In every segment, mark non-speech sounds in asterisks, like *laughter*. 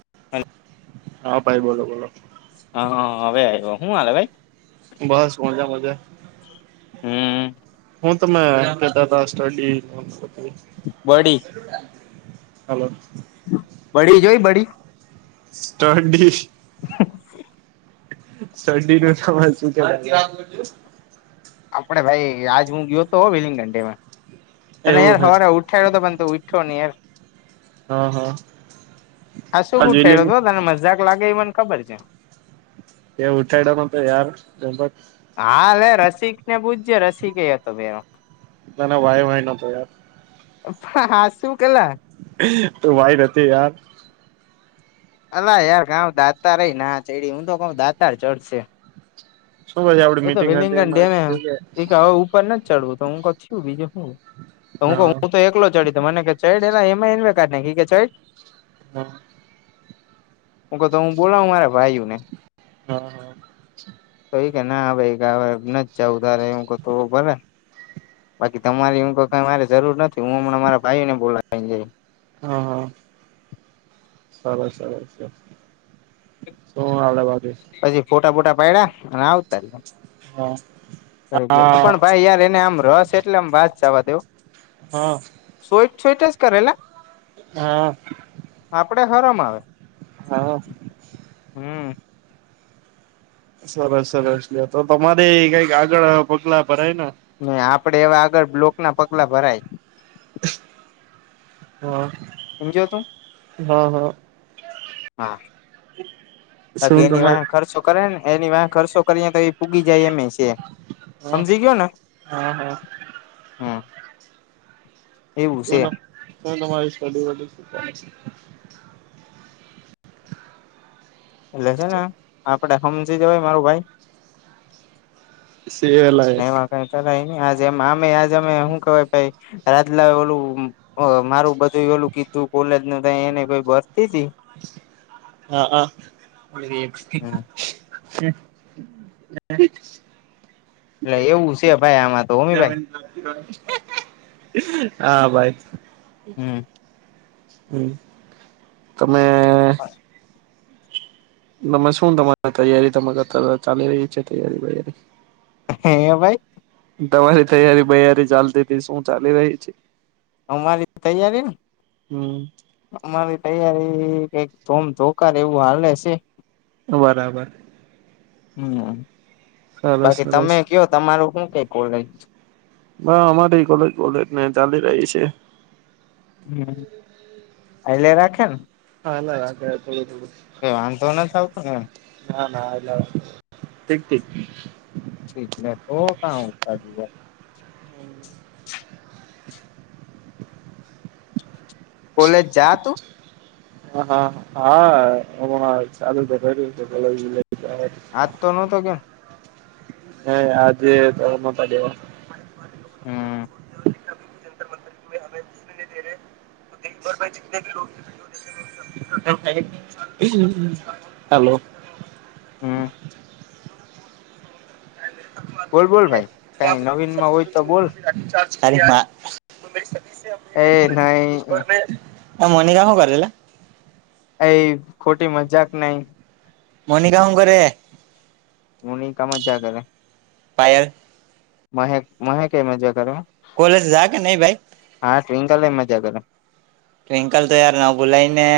*inaudible* હા, ભાઈ બોલો, બોલો. હા હા અવે આયવો હું હાલે ભાઈ બસ મજા મજા હમમ હું તમે એમ કેતા તા સ્ટડી બડી હલો. બડી જોઈ બડી સ્ટડી *inaudible* શરડી નો સવાજ શું કયો આપડે ભાઈ આજ હું ગયો તો હો વેલિંગ ઘંટી માં તને એવું યાર હે હવારે ઉઠાયડો તો પણ તું ઉયઠો નહી યાર હા હા હા આ શુક ઉઠાયડો જુલિન તો તને મજાક લાગે એ મન ખબર છે એ ઉઠાયડો નતો યાર હા એલે રસિક ને પૂજજ રસીક એ હતો ભેનો ના ના વાય વાય નતો યાર હાસુકલા તો વાઈટ હતી યાર અલા યાર કાઉ દાતાર એય ના ચડી હું તો કઉ દાતાર ચડશે શું પછી આપડી એકા મીટિંગ હતી વેલીંગન ડે એમાં મે થયું મે કે હવ ઉપર નથ ચડવું તો હું કવ સુ બીજું હું તો હું કવ હા હું તો એકલો ચડી તો મને કે ચૈડ એલા હ એમા એનું હે કે કાઢ નાખી એ કે ચઢ હા હું કો તો હું બોલાવુ મારા ભાઈઓ ને હા હા તો એ કે ના ભાઈ કા અવે નથ જાવું તારે એમ કો તો ભલે બાકી તમારી એમ તો કઈ મારે જરૂર નથી હું હમણાં મારા ભાઈઓ ને બોલાઈન જઈશ હા હા સરસ સરસ છે શું આવડે બાજુ પછી ફોટા ફોટા પાયડા અન આવતા રયા હ થઈ *inaudible* ગઈ *inaudible* આ પણ ભાઈ યાર એને આમ રસ એટલે આમ વાત જાવા દયો હા છોઈટ છોઈટ જ કરેલા હા આપડે હરમ આવે હા હમ સરસ સરસ લ્યો તો તમારે કઈક આગળ પગલા ભરાય ના ને આપડે એવા આગળ બ્લોક ના પગલા ભરાય હ સમજ્યો તું હા હા. હા બાકી શું એની તમારે વાહે ખર્ચો કરે ને એની વાહે ખર્સો કરીએ તો એ પૂગી જાય અમે છે હા સમજી ગયો ને હા હા હમ એવું છે શું શું તમારી સ્ટડી બ એટલે છે ને આપડે સમજી જવાય મારું ભાઈ સેલા એમાં કઈ ચય ન આજમમે આજ અમે શું કહવાય રાજલા ઓલું હ મારું બધું એલું કીધું કોલેજ ન એને ભરતી જ હા હા હ *unintelligible* *inaudible* એટલે એવું છે ભાઈ આમાં તો હોમી ભાઈ નન હા ભાઈ હમ. હમ તમે તમે શું તમારે તૈયારી ત અત ચાલી રહી છે તૈયારી વૈયારી હે ભાઈ. તમારી તૈયારી બૈયારી ચાલતી હતી શું ચાલી રહી છે. અમારી તૈયારીને હમ અમારી તૈયારી કઈક ધમ ધોકાર એવું હાલે છે. બરાબર. હમ સરસ બાકી તમે સરસ કયો તમારું શું કઈ કોલે બ અમારી કોલેજ બોલેજ ને ચાલી રહી છે. હમ એલે રાખે હાલ્ય રાખે થોડું થોડું. કે વાંધો નથી આવતો મ ના ના એલા ઠીક ઠીક *unintelligible* શીકલે તો કં દીજ કોલેજ જા તું હા હા હા હ હમણાં ચાલુ તો કર્યું છે, *unintelligible* *inaudible* આજ તો નહતો કેમ હ આજે માંડવા *unintelligible* હા. *unintelligible* હાલો. હમ. બોલ બોલ ભાઈ કઈ નવીન માં હોય તો બોલ એ નહી અ મોનિકા શુ કરી લા. એ ખોટી મજાક નઈ. મનિકા હું કરરે મોનિકા મજા કરે. પાયલ. મહેક મહેક એ મજા કરે હ કોલેજ જા કે નઈ ભાઈ હા ટ્વિંકલે મજા કરે. ટ્વિંકલ તોયાર ન બુલાઈને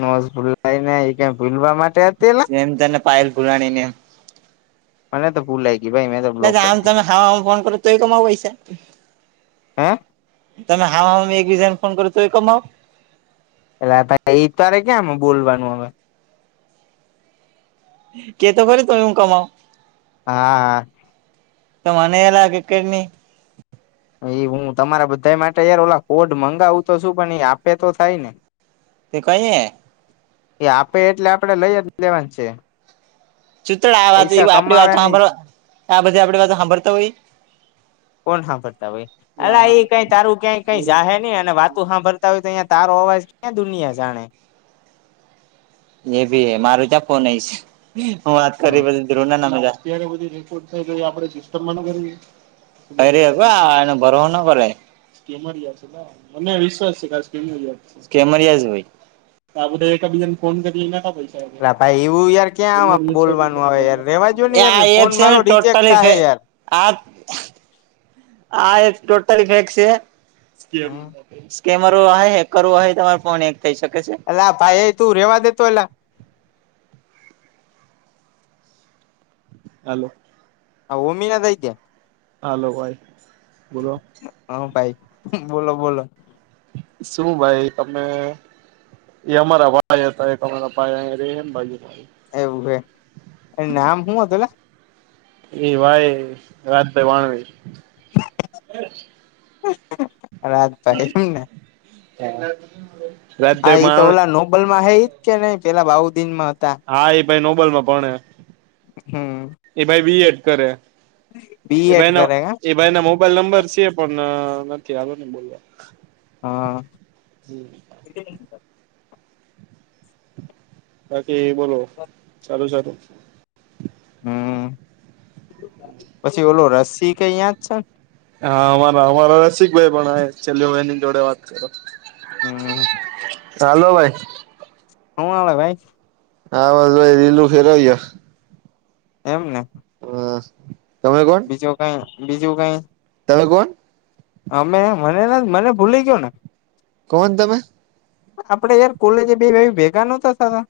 નોસ ભૂલાએ ને એ કાઇ ભૂલવા મા જેમ તને પાયલ ભુરાણી ને મને તો ભૂલાઈ છે. દા આમ તમે હાવ આન ફોન કરો તોય કમાવ પૈસા હે તમે હાવ આમ એકબીજાને ફોન કરો તો એ કમાવો. એટલે એ તરે ક્યાં બોલવાનું હવે. કેતો ખરી ત એવું કમાવ. હા હા. તો મને એલા કે કેટની એ હું તમારા બધા માટે યાર ઓલા કોડ મંગાવું તો છું પણ એ આપે તો થાય ને તે કહી એ આપે એટલે આપડે લઈ જ લેવા છે. ચૂત આ વાત પૈસા આપણી વાતો કમાવાની સાંભળ આ બધી આપડી વાતો સાંભરતા હોય કોણ સાાભરતા હો એ એ કઈ તારું ક્યાંય કઈ જાહેર નહી અને વાતું સાાભર. ય તો તહીં તારો અવાજ ક્યાં દુનિયા જાણે. એ ભી હ મારું ત્યાં ફોન નઈ છે હું વાત કરી. ના હા ર થ આપણે સિસ્ટમ ફરી આ એ ભરોહો નો કરાય. કેમરિયા છે મને વિશ્વાસ છે કેમર કેમરિયા છે ભાઈ. આ બધા એકબીજાને ફોન કરીને હતા પછ ભાઈ એવું યાર ક્યાં આમાં બોલવાનું આવે યાર રેવા જો ને યાર આ ફોન છે ને મારો રિજેક્ટ ટોટલી થાહે યાર આ આ ટોટલી ફેક છે. સ્કેનરો હોય હેકર હોય તમારે ફોન હેક થઈ શકે છે. હ ભાઈ તું રેવા દતો એલા. હાલો. હ ઓમિનદઈ્યા. હાલો ભાઈ બોલો. હા ભાઈ બોલો બોલો. શું ભાઈ તમે એ અમારા ભાઈ હતા એક અમારા ભાઈ એમ બાજુ. એવું હે નામ શું હતું લા. એ ભાઈ રાતભાઈ વાવણી. રાતભાઈને. એ હા એ તો ઓલા નોબલ માં હૈ જ કે નહી પેલા બાઉદદીન માં હા એ ભાઈ નોબેલમાં ભણે હમ એ ભાઈ બી એડ કરે. બી એ એડ ભાઈ ના કરે હે એમ. એ ભાઈ ના મોબાઈલ નંબર છે પણ નથી આવ્યો ને બોલવા. હા. બાકી બોલો ચાલું ચાલું. હમ્મ પછી ઓલો એરિક કઈ યાં જ છે ને. હા અમારા અમારા રસિક ભાઈ પણ છે લ્યો એ ની જોડે વાત કરો હમ હાલો ભાઈ. અ ભાઈ. આ વાજ ભાઈ લીલું ફેરવયો. એમને હા તમે કોણ? બીજું કઈ બીજું કઈ. તમે કોણ? અમે મને ને મને ભૂલી ગયો ને. કોન તમે? આપડે યાર કોલેજ બે ભેગા ન થતા તા.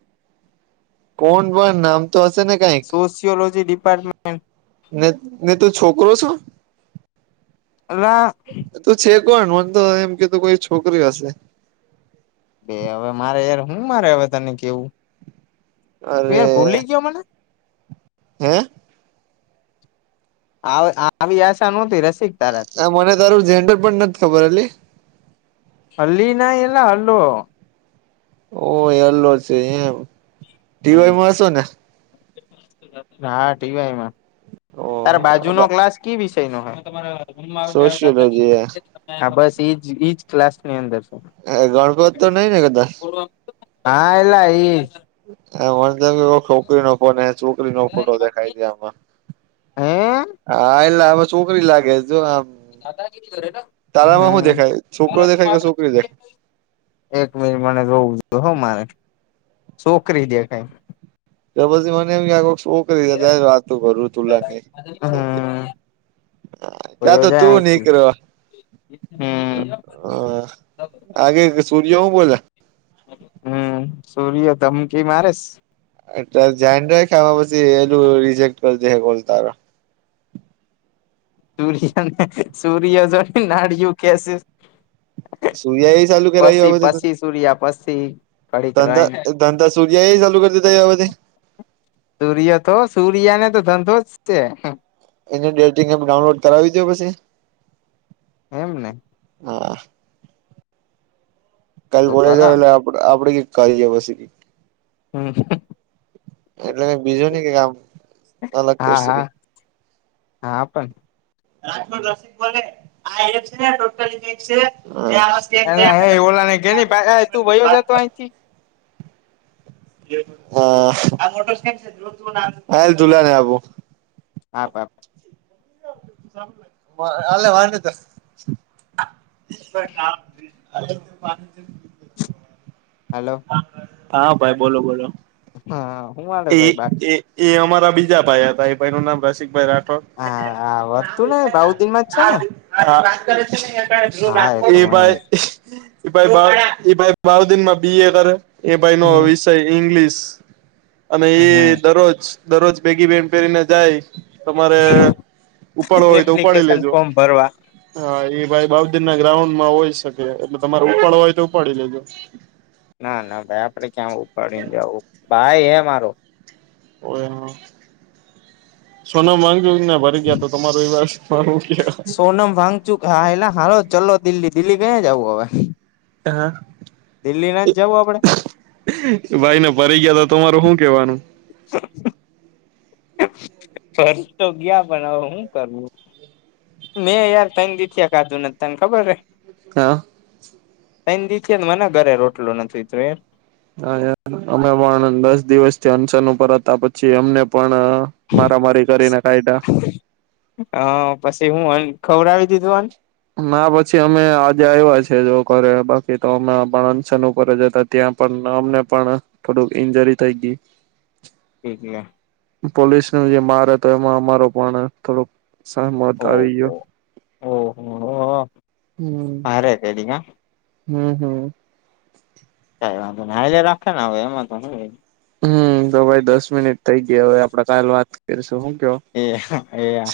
કોણ પણ નામ તો હશે ને કઈક? જુ લોજી ડિપાર્ટમેન્ટ. ને ને તું છોકરો છું. આલા તો છે કોણ મને તો એમ કેતો કોઈ છોકરી હશે બે હવે મારે યાર હું મારે હવે તને કેવું ત અરે યાર ભૂલી ગયો મને હે. આવી આશા નહતી રસિક. તારાથી આ મને તારું ઝન્ડર પણ નથી ખબર હલી. અલી ના એલા અલો. ઓ એલો છે એમ હમ ટીવાયમાં હસો ને હા ટીવાયમાં ઓ તારે બાજુ નો ક્લાસ કી વિષય નો હે મમ્ સોશિયોલોજી દાદા હા બસ એજ ઈજ ક્લાસ ની અંદર છે એ ગણપતિ તો નઈ ને કદાચ હા એલા એઈ હ મને તો છોકરી નો ફોન છોકરી નો ફોટો દેખાઈ ગયા આમાં હે હા એટલે હવે છોકરી લાગે જો આમ *unintelligible* તારામાં શું હમ દેખાય છોકરો દેખાય કે છોકરી દેખાય એક મિનિટ મને જોવું જો હ મારે છોકરી દેખાય તો પછી મને એમ આ વાતુ કરી ત વાત કરરું તુલા ભયો જાય અહીથી હમ હ આગે સૂર્ય હું બોલા હમ સૂર્ય ધમકી મારેસ એટલે જન્ડ ખાવા પછી એલું રિજેક્ટ કરી દે બોલ તારો સૂર્યને સૂર્ય જો નાળિયું કેશ સુયા આવી પછી પછી સૂર્યા પછી ઘડીક રહીને ધંધા ધંધા સૂર્યા ચાલુ કરી દીધા હતા એધ સૂર્ય તો સૂર્ય ને તો ધંધો જ છે એને ડેટિંગ એપ ડાઉનલોડ કરાવી દો પછી એમ ને હ કા તો બોલા જ કરાવ આપ આપે કરી જછી હમ એટલે બીજું નઈ કે કામ હા હા હા પણ રાખોડ રસિક બોલે આ એક છે ટોટલ છે એના હ ઓલા ગેની ભ તું ભયો જતો અંથી *unintelligible* આપ આપ અલ વાન તો પા *unintelligible* હલો હા ભાઈ બોલો બોલો હા હું હાલે એ ભાઈ બાકી એ એ અમારા બીજા ભાઈ હતા એ ભાઈ નું નામ રસિક ભાઈ રાઠોડ હા આવ તું ને બઉ દિન માં જ છે ને હા કર છે હા તો એ ભાઈ એ મને ભાઈ એ ભાઈ બાર દિનમાં બી એ કરે એ ભાઈ નો હમ વિષય ઈંગ્લિશ અને એ દરરોજ દરરોજ ભેગી બેહેન પહેરીને જાય તમારે ઉપાડો હોય તો ઉપાડી એપ્લિકેશન લેજો ફોર્મ ભરવા હા એ ભાઈ બાહુદર ના ગ્રાઉન્ડ માં હોય શકે એટલે તમારે ઉપાડ હોય તો ઉપાડી લેજો ના ના ભાઈ આપડે ક્યાં ઉપાડીને જવું ભાઈ હે મારો ઓ એ હ સોનમ વાંચુક ને ભરી ગયા તો તમારો એવા સોનમ વાગચુક હાએેલા હાલો ચલો દિલ્હી, દિલ્હી કયા જવું હવે હા. દિલ્હી નાથ જવું આપડે? ભાઈ ને ભરી ગયા તો તમારું શું કેવાનું? *inaudible* ફર્ચ તો ગયા પણ હવે હું કરવું. મેં યાર તન દી થી ખાધું નથી તને ખબર હે. હા. ત્રેણ દીથી એ મને ઘરે રોટલું નથી તું એમ હાયાર અમે પણ દસ દિવસ થી અનશન ઉપર હતા, પછી અમને પણ મારામારી કરીને કાયઢા હ પછી હું અન ખવરાવી દીધું અન. ના પછી અમે આજે આવ્યા છે જો ઘરે, બાકી તો અમે પણ અંશન ઉપર જ હતા. ત્યાં પણ અમને પણ થોડુંક ઈન્જરી થઈ થી. એટલે પોલીસને જે માર હતો, એમાં અમારો પણ થોડોક સહમત આવી ગયો. ઓહ હો ઓ હમ્મ હમ્મ હમ્મ કાઈ વાંધો નહિ, આજે રાખે ને હવે એમાં તો હુ એ હમ્મ તો ભાઈ દસ મિનિટ થઇ ગયા હવે આપડે કાલ વાત કરીશું, હુ કયો? એહા એહા